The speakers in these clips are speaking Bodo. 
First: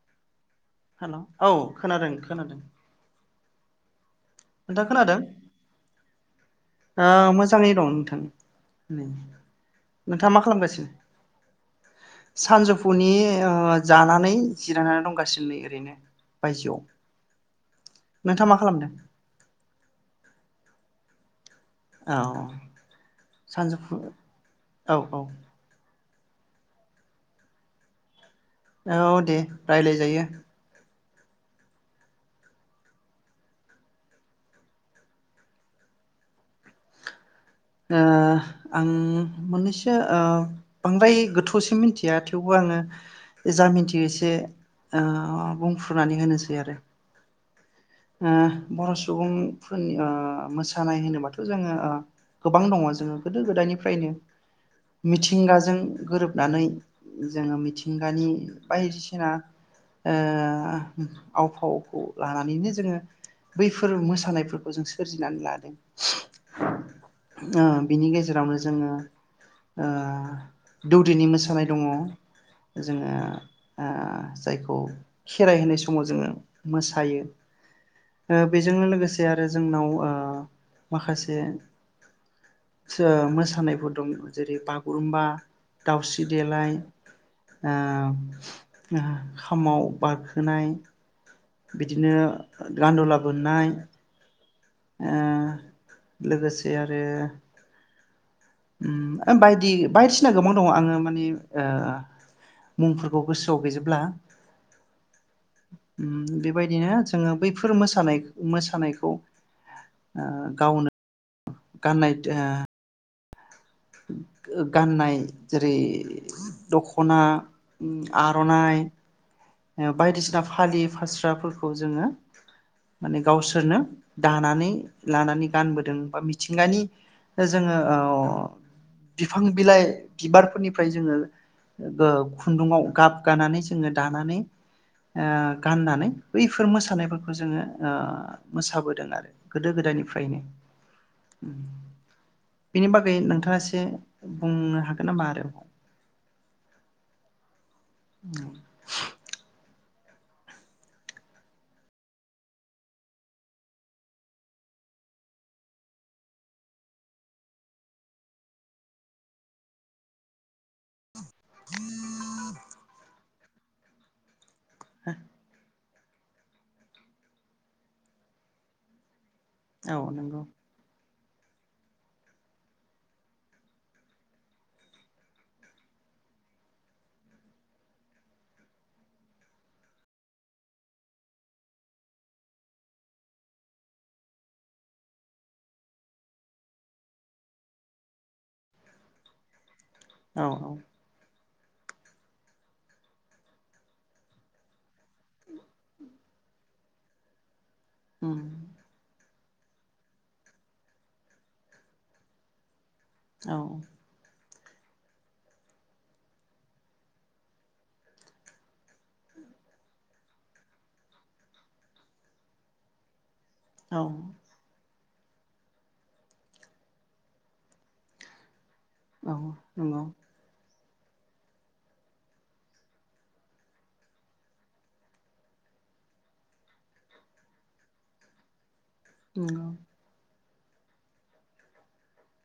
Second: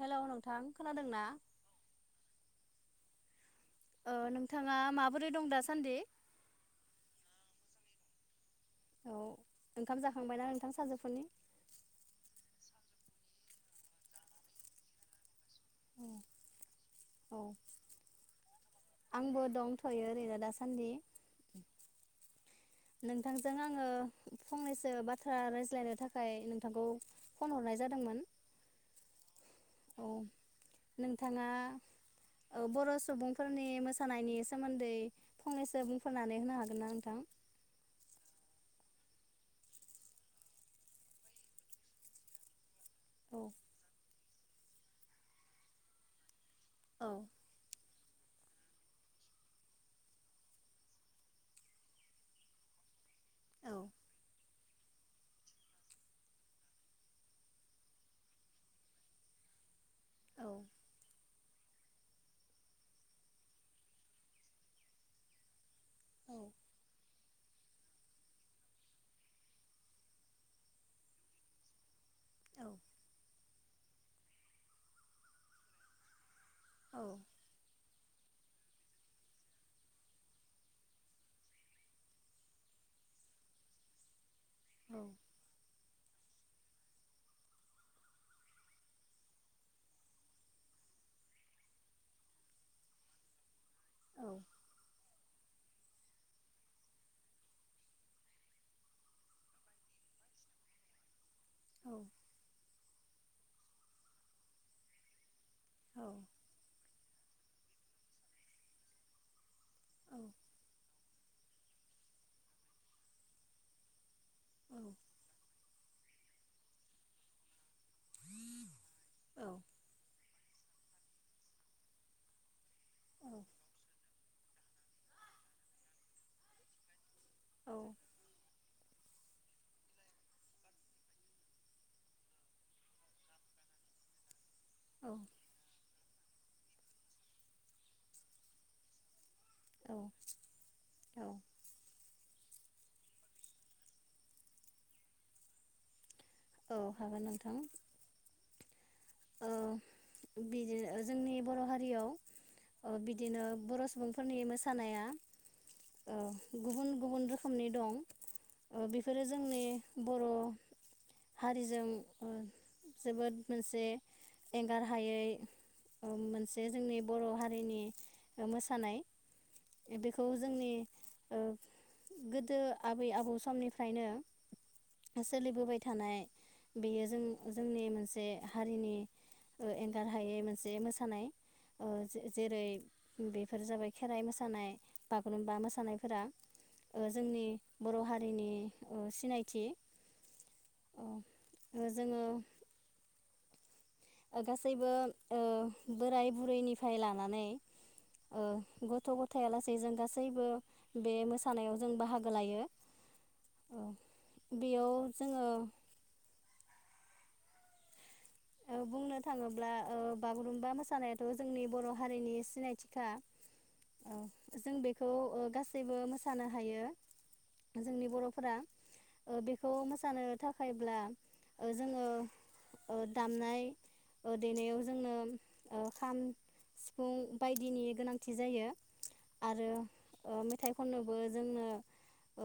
हेलौ नों हेलौ औ खोनादों खोनादों ओ नोंथाङा नोंथां खोनादों माबोरै दं दासान्दि? ओ मोजाङै दं नोंथां [unintelligible] उम औ ओंखाम नोंथाङा मा जाखांबायना नोंथां सानजौफुनि? खालामगासिनो सानजौफु फनि जानानै जिरायनानै दंगासिनो नै ओरैनो बायजोआव औ नोंथाङा मा खालामदों आंबो दंथ'यो ओरैनो दासान्दि औ नोंथांजों आङो सानजौफु फंनैसो औ औ बाथ्रा रायज्लायनो थाखाय थाखाय नोंथांखौ फन हरनाय जादोंमोन औ दे औ राय्लायजायो नोंथाङा बर' ओ सुबुंफोरनि मोसानायनि सोमोन्दै फंनैसो बुंफोरनानै होनो हागोन ना नोंथां ओ आं मोननैसो ओ बांद्राय गोथौसिम मिथिया थेवबो आङो औ जा मिनथियो एसे ओ बुंफ्रुनानै होनोस बि आरो औ ओ बर' सुबुंफोरनि ओ मोसानाय होनोबाथ' जोङो ओ गोबां दङ जोङो गोदो औ गोदायनिफ्रायनो मिथिंगाजों गोरोबनानै जोङो मिथिंगानि बायदिसिना औ ओ आव फावखौ लानानैनो जोङो बैफोर मोसानायफोरखौ जों सोरजिनानै लादों। [inaudible] बिनि गेजेरावनो जोङो ओ दौदिनि मोसानाय दङ। औ जोङो ओ जायखौ खेराइ होनाय समाव जोङो औ मोसायो बेजोंनो लोगोसे आरो जोंनाव ओ माखासे मोसानायफोर दं जेरै- बागुरुम्बा दाउस्रि देलाय ओ खामाव बारखोनाय बिदिनो गान्दला बोननाय [inaudible] ओ लोगोसे आरो ओम बायदि बायदिसिना गोबां दङ आङो माने ओ औ मुंफोर खौ गोसोआव गैजोबला औ ओम बेबायदिनो जोङो बै फोर मोसानाय मोसानायखौ ओ गावनो गाननाय दा [unintelligible] गाननाय जेरै [unintelligible] दख'ना आर'नाइ औ बायदिसिना फालि फास्राफोरखौ जोङो माने औ गावसोरनो दानानै लानानै गानबोदों बा मिथिंगानि दा जोङो औ बिफां बिलाइ बिबारफोरनिफ्राय जोङो ओ खुन्दुङाव गाब गानानै जोङो दानानै औ ओ गाननानै बैफोर मोसानायफोरखौ जोङो ओ मोसाबोदों आरो गोदो औ गोदायनिफ्रायनो औ बेनि बागै नोंथाङासो बुंनो हागोन नामा आरो? औ हागोन नोंथां ओ बिदि जोंनि बर' हारियाव बिदिनो बर' सुबुंफोरनि मोसानाया ओ गुबुन गुबुन रोखोमनि दं ओ बेफोरो जोंनि बर' हारिजों जोबोद मोनसे एंगारहायै मोनसे जोंनि बर' हारिनि मोसानाय औ बेखौ नंगौ जोंनि ओ गोदो आबै आबौ समनिफ्रायनो सोलिबोबाय थानाय बेयो जों जोंनि मोनसे हारिनि ओ एंगार हायै मोनसे मोसानाय ओ जेरै बेफोर जाबाय खेराइ मोसानाय बागुरुम्बा मोसानायफोरा जोंनि बर' हारिनि ओ सिनायथि। औ औ ओ जोङो गासैबो ओ बोराय बुरैनिफ्राय लानानै उम ओ गथ' गथ थाय आलासेै जों गासैबो बे मोसानायाव जों बाहागो लायो। औ ओ बेयाव जोङो ओ बुंनो थाङोब्ला ओ बागुरुमबा मोसानायाथ' जोंनि बर' हारिनि सिनायथिखा। औ खौ गासैबो मोसानो हायो जोंनि बर'फोरा औ ओ बेखौ नंगौ मोसानो थाखाय ब्ला ओ जोङो ओ दामनाय ओ देनायाव जोंनो ओ खाम सिफुं बायदिनि गोनांथि जायो। नंगौ आरो ओ मेथाइ खननोबो जोंनो औ ओ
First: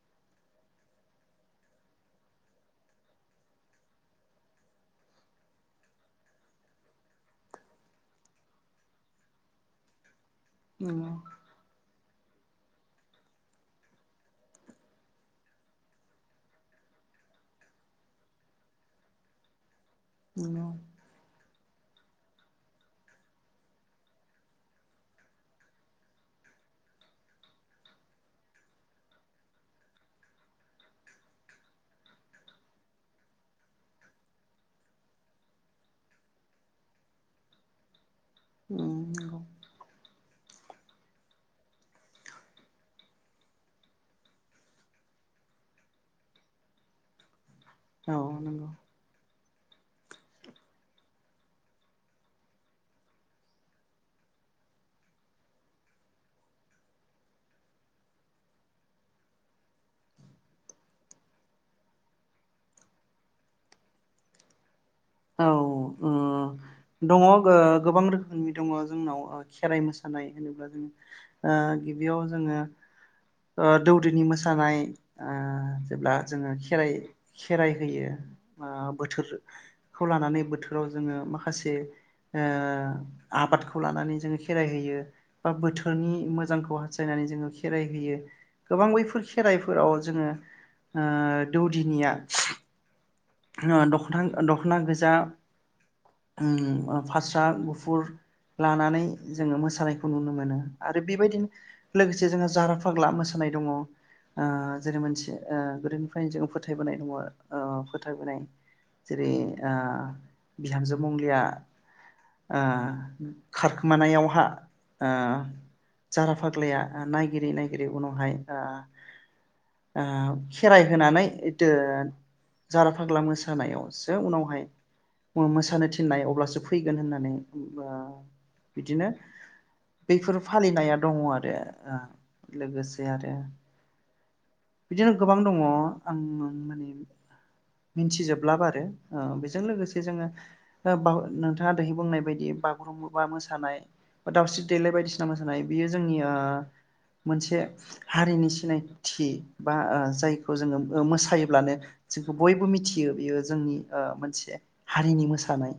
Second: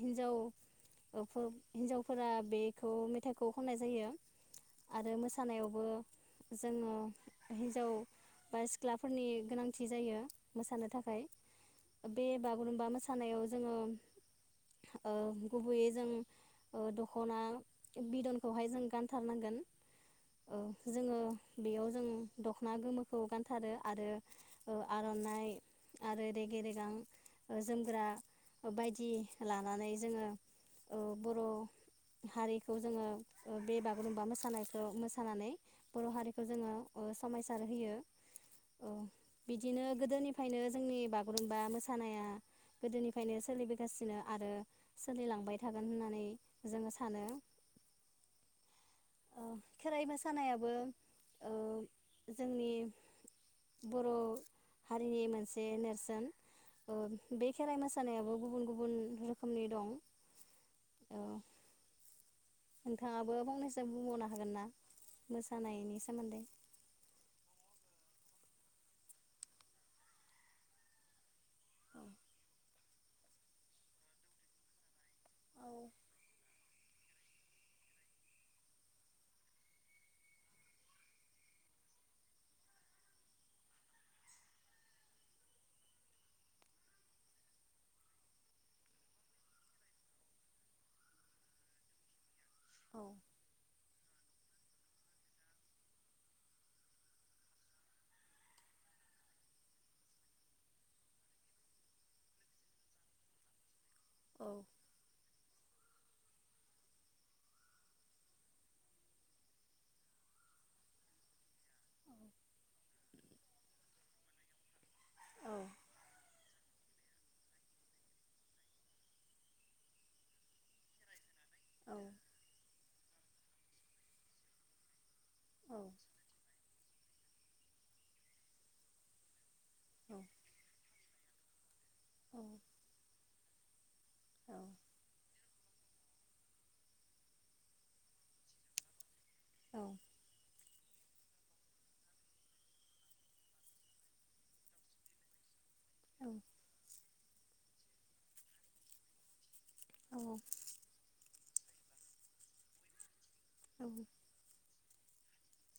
हिन्जाव हिन्जावफोरा बेखौ मेथाइखौ खननाय जायो। आरो मोसानायावबो जोङो हिन्जाव बा सिख्लाफोरनि गोनांथि जायो। मोसानो नंगौ थाखाय बे बागुरुम्बा मोसानायाव जोङो ओ गुबैयै जों ओ दखना बिदनखौहाय जों गानथार नांगोन। ओ नंगौ जोङो बेयाव जों दखना गोमोखौ गानथारो आरो आरनाइ आरो रेगे रेगां ओ जोमग्रा बायदि लानानै जोङो ओ बर' हारिखौ जोङो ओ बे बागुरुम्बा मोसा मोसानायखौ मोसानानै ब'र हारिखौ जोङो समायसार होयो। औ उम नंगौ बिदिनो गोदोनि बेखायनो जोंनि बागुरुम्बा मोसानाया गोदोनिफ्रायनो सोलिबोगासिनो आरो सोलिलांबाय थागोन होननानै जोङो सानो। औ नंगौ ओ खेराइ मोसानायाबो ओ जोंनि बर हारिनि मोनसे नेरसोन ओ बे खेराइ मोसानायाबो गुबुन गुबुन रोखोमनि दं। औ नोंथाङाबो फंनैसो बुंबावनो हागोन ना? औ मोसानायनि ओ सोमोन्दै? दङ गोबां रोखोमनि दङ जोंनाव ओ खेराइ मोसानाय होनोब्ला जों ओ गिबियाव जोङो ओ दौदोनि मोसानाय ओ जेब्ला जोङो खेराइ खेराइ होयो ओ बोथोर खौ लानानै बोथोराव जोङो माखासे ओह आबादखौ लानानै जोङो खेराइहोयो बा बोथोरनि मोजांखौ हास्थायनानै जोङो खेराइ गोबां बैफोर खेराइफोराव जोङो ओह दौदिनिया ओह दखना दखना गोजा उम ओह फास्रा गुफुर लानानै जोङो मोसानायखौ नुनो मोनो आरो बेबायदिनो लोगोसे जोंआ जारा फाग्ला मोसानाय दङ। ओ जेरै मोनसे ओ गोदो ओखायनो जोंङो फोथायबोनाय दंङ आरो ओ फोथ फोथायबोनाय जेरै ओ बिहामजोमंलिया ओ खारखोमानायावहा ओ जाराफाग्लाया ओ नायगिरि नायगिरि उनावहाय ओ ओ खेराइ होनानै दो जाराफाग्ला मोसानायावसो उनावहाय। मो मोसानोथिननाय अब्लासो फै गोन होननानै ओ बिदिनो। बैफोर फालिनाया दङ आरो। [inaudible] ओ लोगोसे आरो। बिदिनो गोबां दङ आं माने मिथिजोबलाबो आरो। ओ बेजोंलोगोसे जोङो। ओ बा नोंथाङा दैहैबुंनायबायदि बागुरुम्बा मोसानाय बा दाावस्रिदेलाय बायदिसिना मोसानाय। बियो जोंनिया मोनसे। हारिनि सिनायथि बा ओह जायखौजोङो ओह मोसायो। ब्लानो जोंखौबयबो मिथियो बेयो जोंनि ओह मोनसे हारिनि मोसानाय।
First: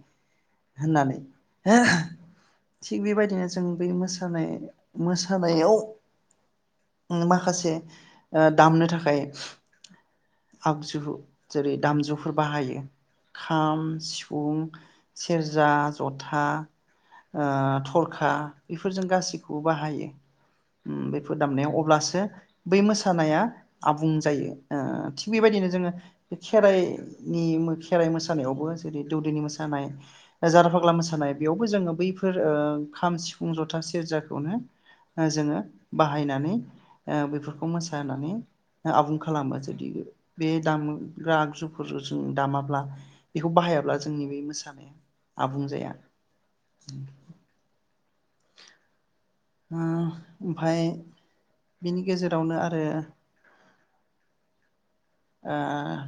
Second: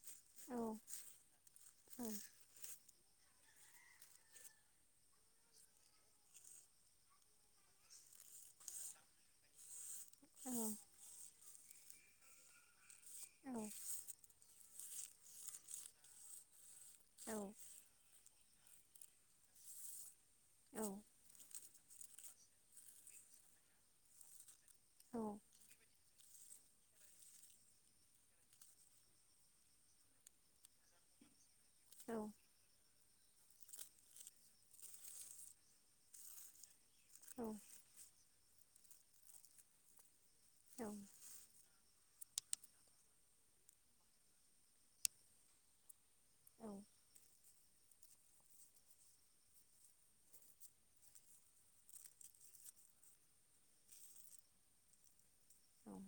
होननानै हो थिग बेबायदिनोजों बे मोसानाय मोसानायाव माखासे। ओ दामनो थाखाय आगजु जेरै दामजुफोर बाहायो। खाम, सिव उं सेरजा जथा। ओ थर। खा बेफोरजों गासैखौव बाहायो। उम बेफोर दामनायाव ब्लासो बै मोसा मोसानाया आबुं जायो ओ थिग बेबायदिनोजोङो बे खेराइनि खेराइ मोसानायावबो जेरै दौदैनि मोसानाय जारफाग्ला मोसानाय। बेयावबोजोङो बैफोर ओ खाम सि फुं, जथा सेरजाखौनो ओह जोङो बाहायनानै। ओ बैफोर सा होननानै आबुं खालामो जुदि बे दामग्रा आगजुफोर जों दामाब्ला बेखौ बाहायाब्ला जोंनि बे मोसानाया आबुं जाया। औ। हो ओमफाय बिनि गेजेरावनो आरो। ओ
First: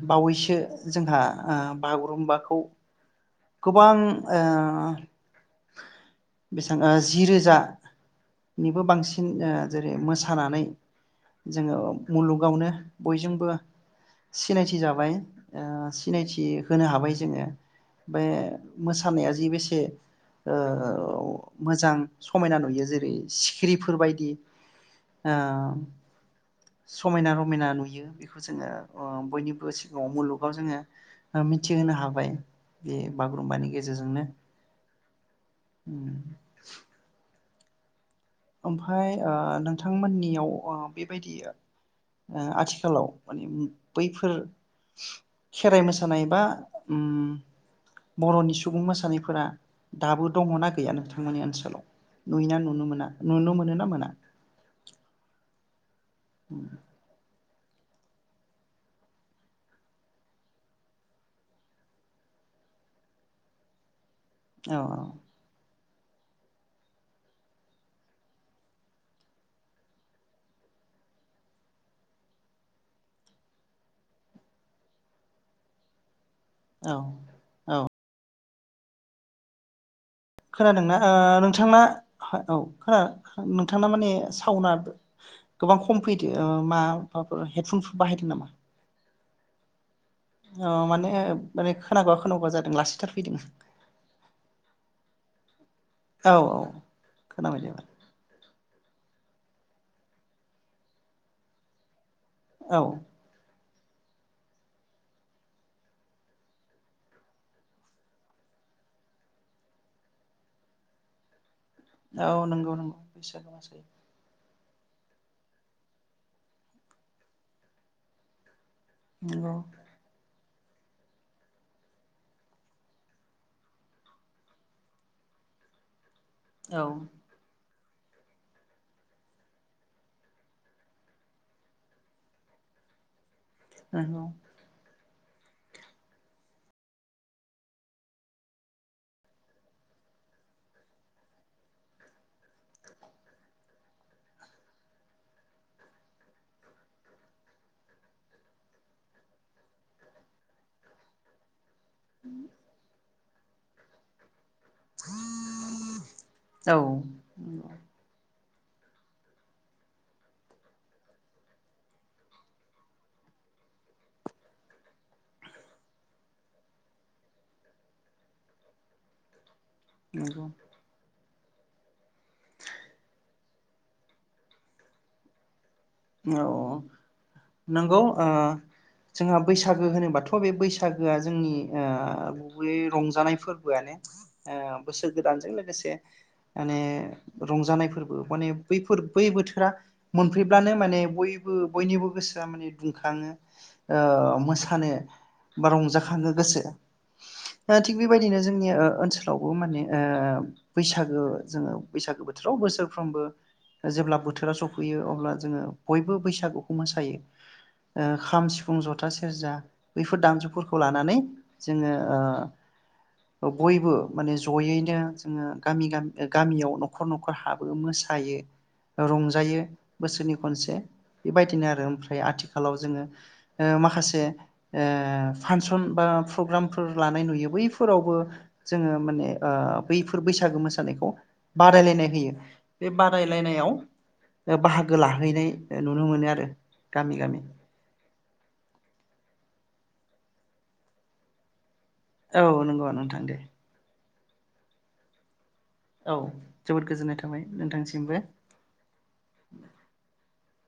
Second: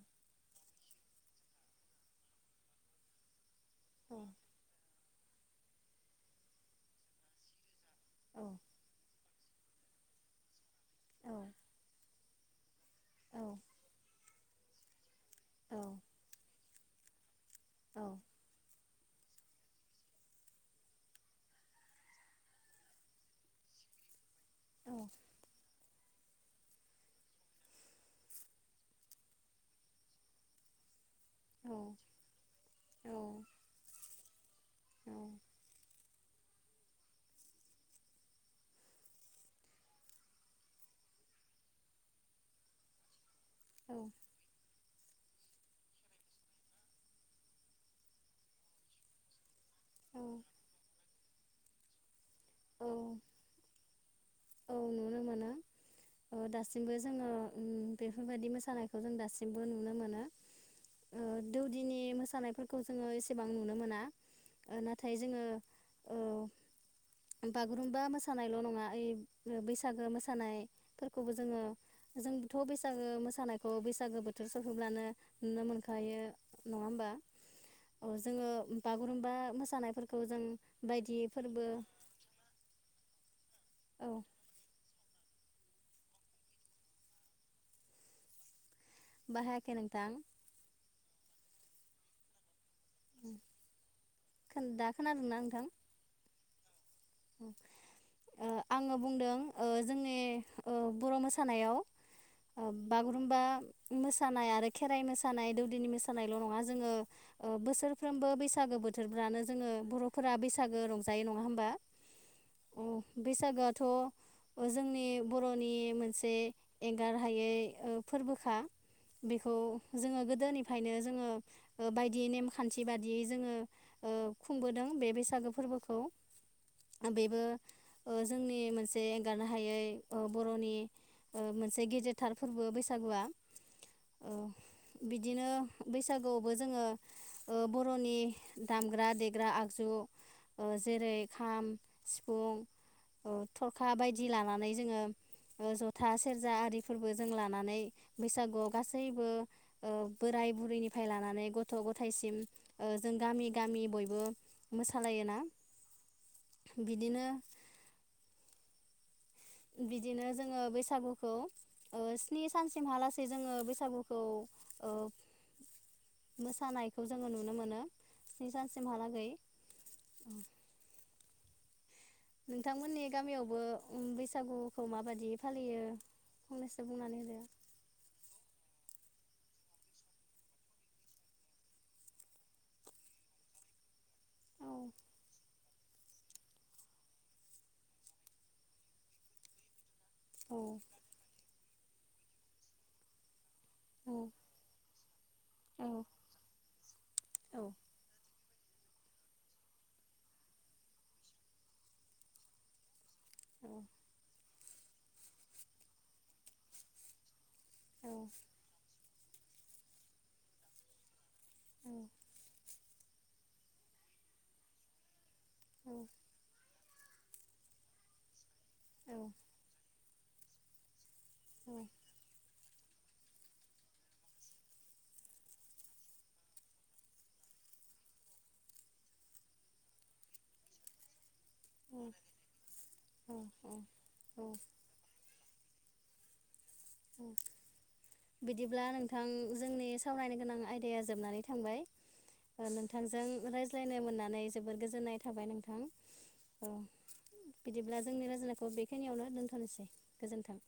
बावैसो जोंहा ओ बागुरुम्बाखौ गोबां ओ बेसेबां जि रोजा निबो बांसिन ओ जेरै मोसानानै जोङो मुलुगावनो बयजोंबो सिनायथि जाबाय। औ ओ सिनायथि होनो हाबाय। जोङो। औ बे मोसा सानायाजि बेसे ओ मोजां समायना नुयो जेरै सिखिरिफोरबायदि औ ओ समायना रमायना नुयो बेखौ जोङो ओ बयनिबो सिगाङाव मुलुगाव जोङो मिथिहोनो हाबाय बे औ बागुरुम्बानि गेजेरजोंनो। [inaudible] ओमफाय ओ नोंथांमोननियाव ओ बेबायदि ओ आथिखालाव माने औ बैफोर खेराइ मोसानाय बा ओम बर'नि सुबुं मोसानायफोरा औ दाबो दङना गैया नोंथां? मोनि ओनसोलाव नुयोना नुनो मोना? नुनो मोनोना मोना? औ नुनो मोनो। ओ दासिमबो जोङो ओ बेफोरबायदि मोसानायखौ जों दासिमबो नुनो मोनो दौदिनि मोसानायफोरखौ जोङो एसेबां नुनो मोना। ओ औ नाथाय जोङो औ बागुरुम्बा मोसानायल' नङा ओइ बैसागो मोसानाय फोरखौबो जोङो जोंथ' बैसागो मोसानायखौ बैसागो बोथोर सफैब्लानो नुनो मोनखायो। नङा औ होमबा अ जोङो। बागुरुम्बा मोसानायफोरखौ। जों खोनादोंना बायदि फोरबो नोंथांना औ खोन। नोंथांना माने औ सावना। गोबां खम फैदो मा-माबाफोर हेडफनफोर बाहायदों नामा? बाहायाखै नोंथां अ माने माने खोनागया खोनागया जा दों लासैथारफैदों दा खोनादोंना नोंथां? औ औ खोनाबाय दे एबार। ओ आङो बुंदों ओ जोंनि ओ बर' मोसानायाव ओ औ बागुरुम्बा मोसानाय आरो खेराइ मोसानाय दौदिनि मोसानायल' नङा जोङो ओ बोसोरफ्रोमबो बैसागो बोथोरफ्रानो जोङो बर'फोरा बैसागो रंजायो नङा होमबा। औ नंगौ नंगौ बैसागो मोसायो। ओ जोंनि बर'नि मोनसे एंगार हायै ओ फोरबोखा। नंगौ बेखौ जोङो गोदोनि बेखायनो जोङो ओ बायदि नेमखान्थि बादियै जोङो ओ खुंबोदों बे बैसागो फोरबोखौ। औ ओ बेबो ओ जोंनि मोनसे एंगारनो हायै ओ बर'नि मोनसे ओ गेदेरथार फोरबो बैसागुआ। नंगौ बिदिनो बैसागुआवबो जोङो ओ बर'नि दामग्रा देग्रा आगजु ओ जेरै खाम, सिफुं, ओ थरखा बायदि लानानै जोङो ओ ज'था सेरजा आरिफोरबो जों लानानै बैसागुआव गासैबो ओ बोराय बुरैनिफ्राय लानानै ग थ' गथायसिम ओ जों गामि गामि बयबो मोसालायोना। औ बिदिनो नंगौ बिदिनो जोङो बैसागुखौ ओ स्नि सानसिमहालासै जोङो बैसागुखौ ओ मोसानायखौ जोङो नुनो मोनो स्नि सानसिमहालागै। नंगौ नोंथांमोननि गामियाव बो ओम बैसागुखौ माबायदि फालियो औ फंनैसो औ बुंनानै होदो नंगौ ओ जोंहा बैसागो होनोबाथ' बे बैसागोआ जोंनि ओ गुबै रंजानाय फोरबोआनो। ओ औ बोसोर गोदानजों लोगोसे माने रंजानायफोरबो माने बैफोर बै बोथोरा औ मोनफैब्लानो बयबो बयनिबो गोसोआ माने दुंखाङो। ओ औ मोसानो बा औ रंजाखांओ गोसोआ औ ओ थिग बेबायदिनो जों नि ओ-ओनसोलावबो माने ओ बैसागो जोंङो बैसागो बोथोराव बोसोरफ्रोमबो औ जेब्ला बोथोरा सफै फैयो अब्ला जोंङो बयबो बैसागुखौ मोसायो औ ओ खाम, सिफुं, जथ था, सेरजा बैफोर दामजुफोरखौ लानानै जोंङो ओ औ बयबो माने जयैनो जोंङो औ गामि-गामि ओ गामियाव न खर न'खर हाबो मोसायो रंजायो बोसोरनि खनसे‌ बेबायदिनो आरो ओमफ्राय आथिखा आथिखालाव जोंङो ओ माखासे ओ फानसन बा प्रग्रामफोर लानाय नुयो बैफोरावबो जोंङो माने ओ बैफोर बैसागो मोसानायखौ औ बादायलायनाय होयो बे औ बादायलायनायाव औ औ ओ बाहागो ला [unintelligible] नुनो मोनो आरो। गामि गामि‌ बिदिब्ला नोंथां जोंनि सावरायनो गोनां आयदाया जोबनानै थांबाय औ ओ नंगौ नोंथां नोंथांजों दे रायज्लायनो मोनना नानै जोबोर गोजोननाय थाबाय नोंथां। औ ओ जोबोद गोजोननाय थाबाय बिदिब्ला नोंथांसिमबो जोंनि रायज्लायनायखौ बेखिनियावनो दोन्थ'नोसै गोजोन्थों।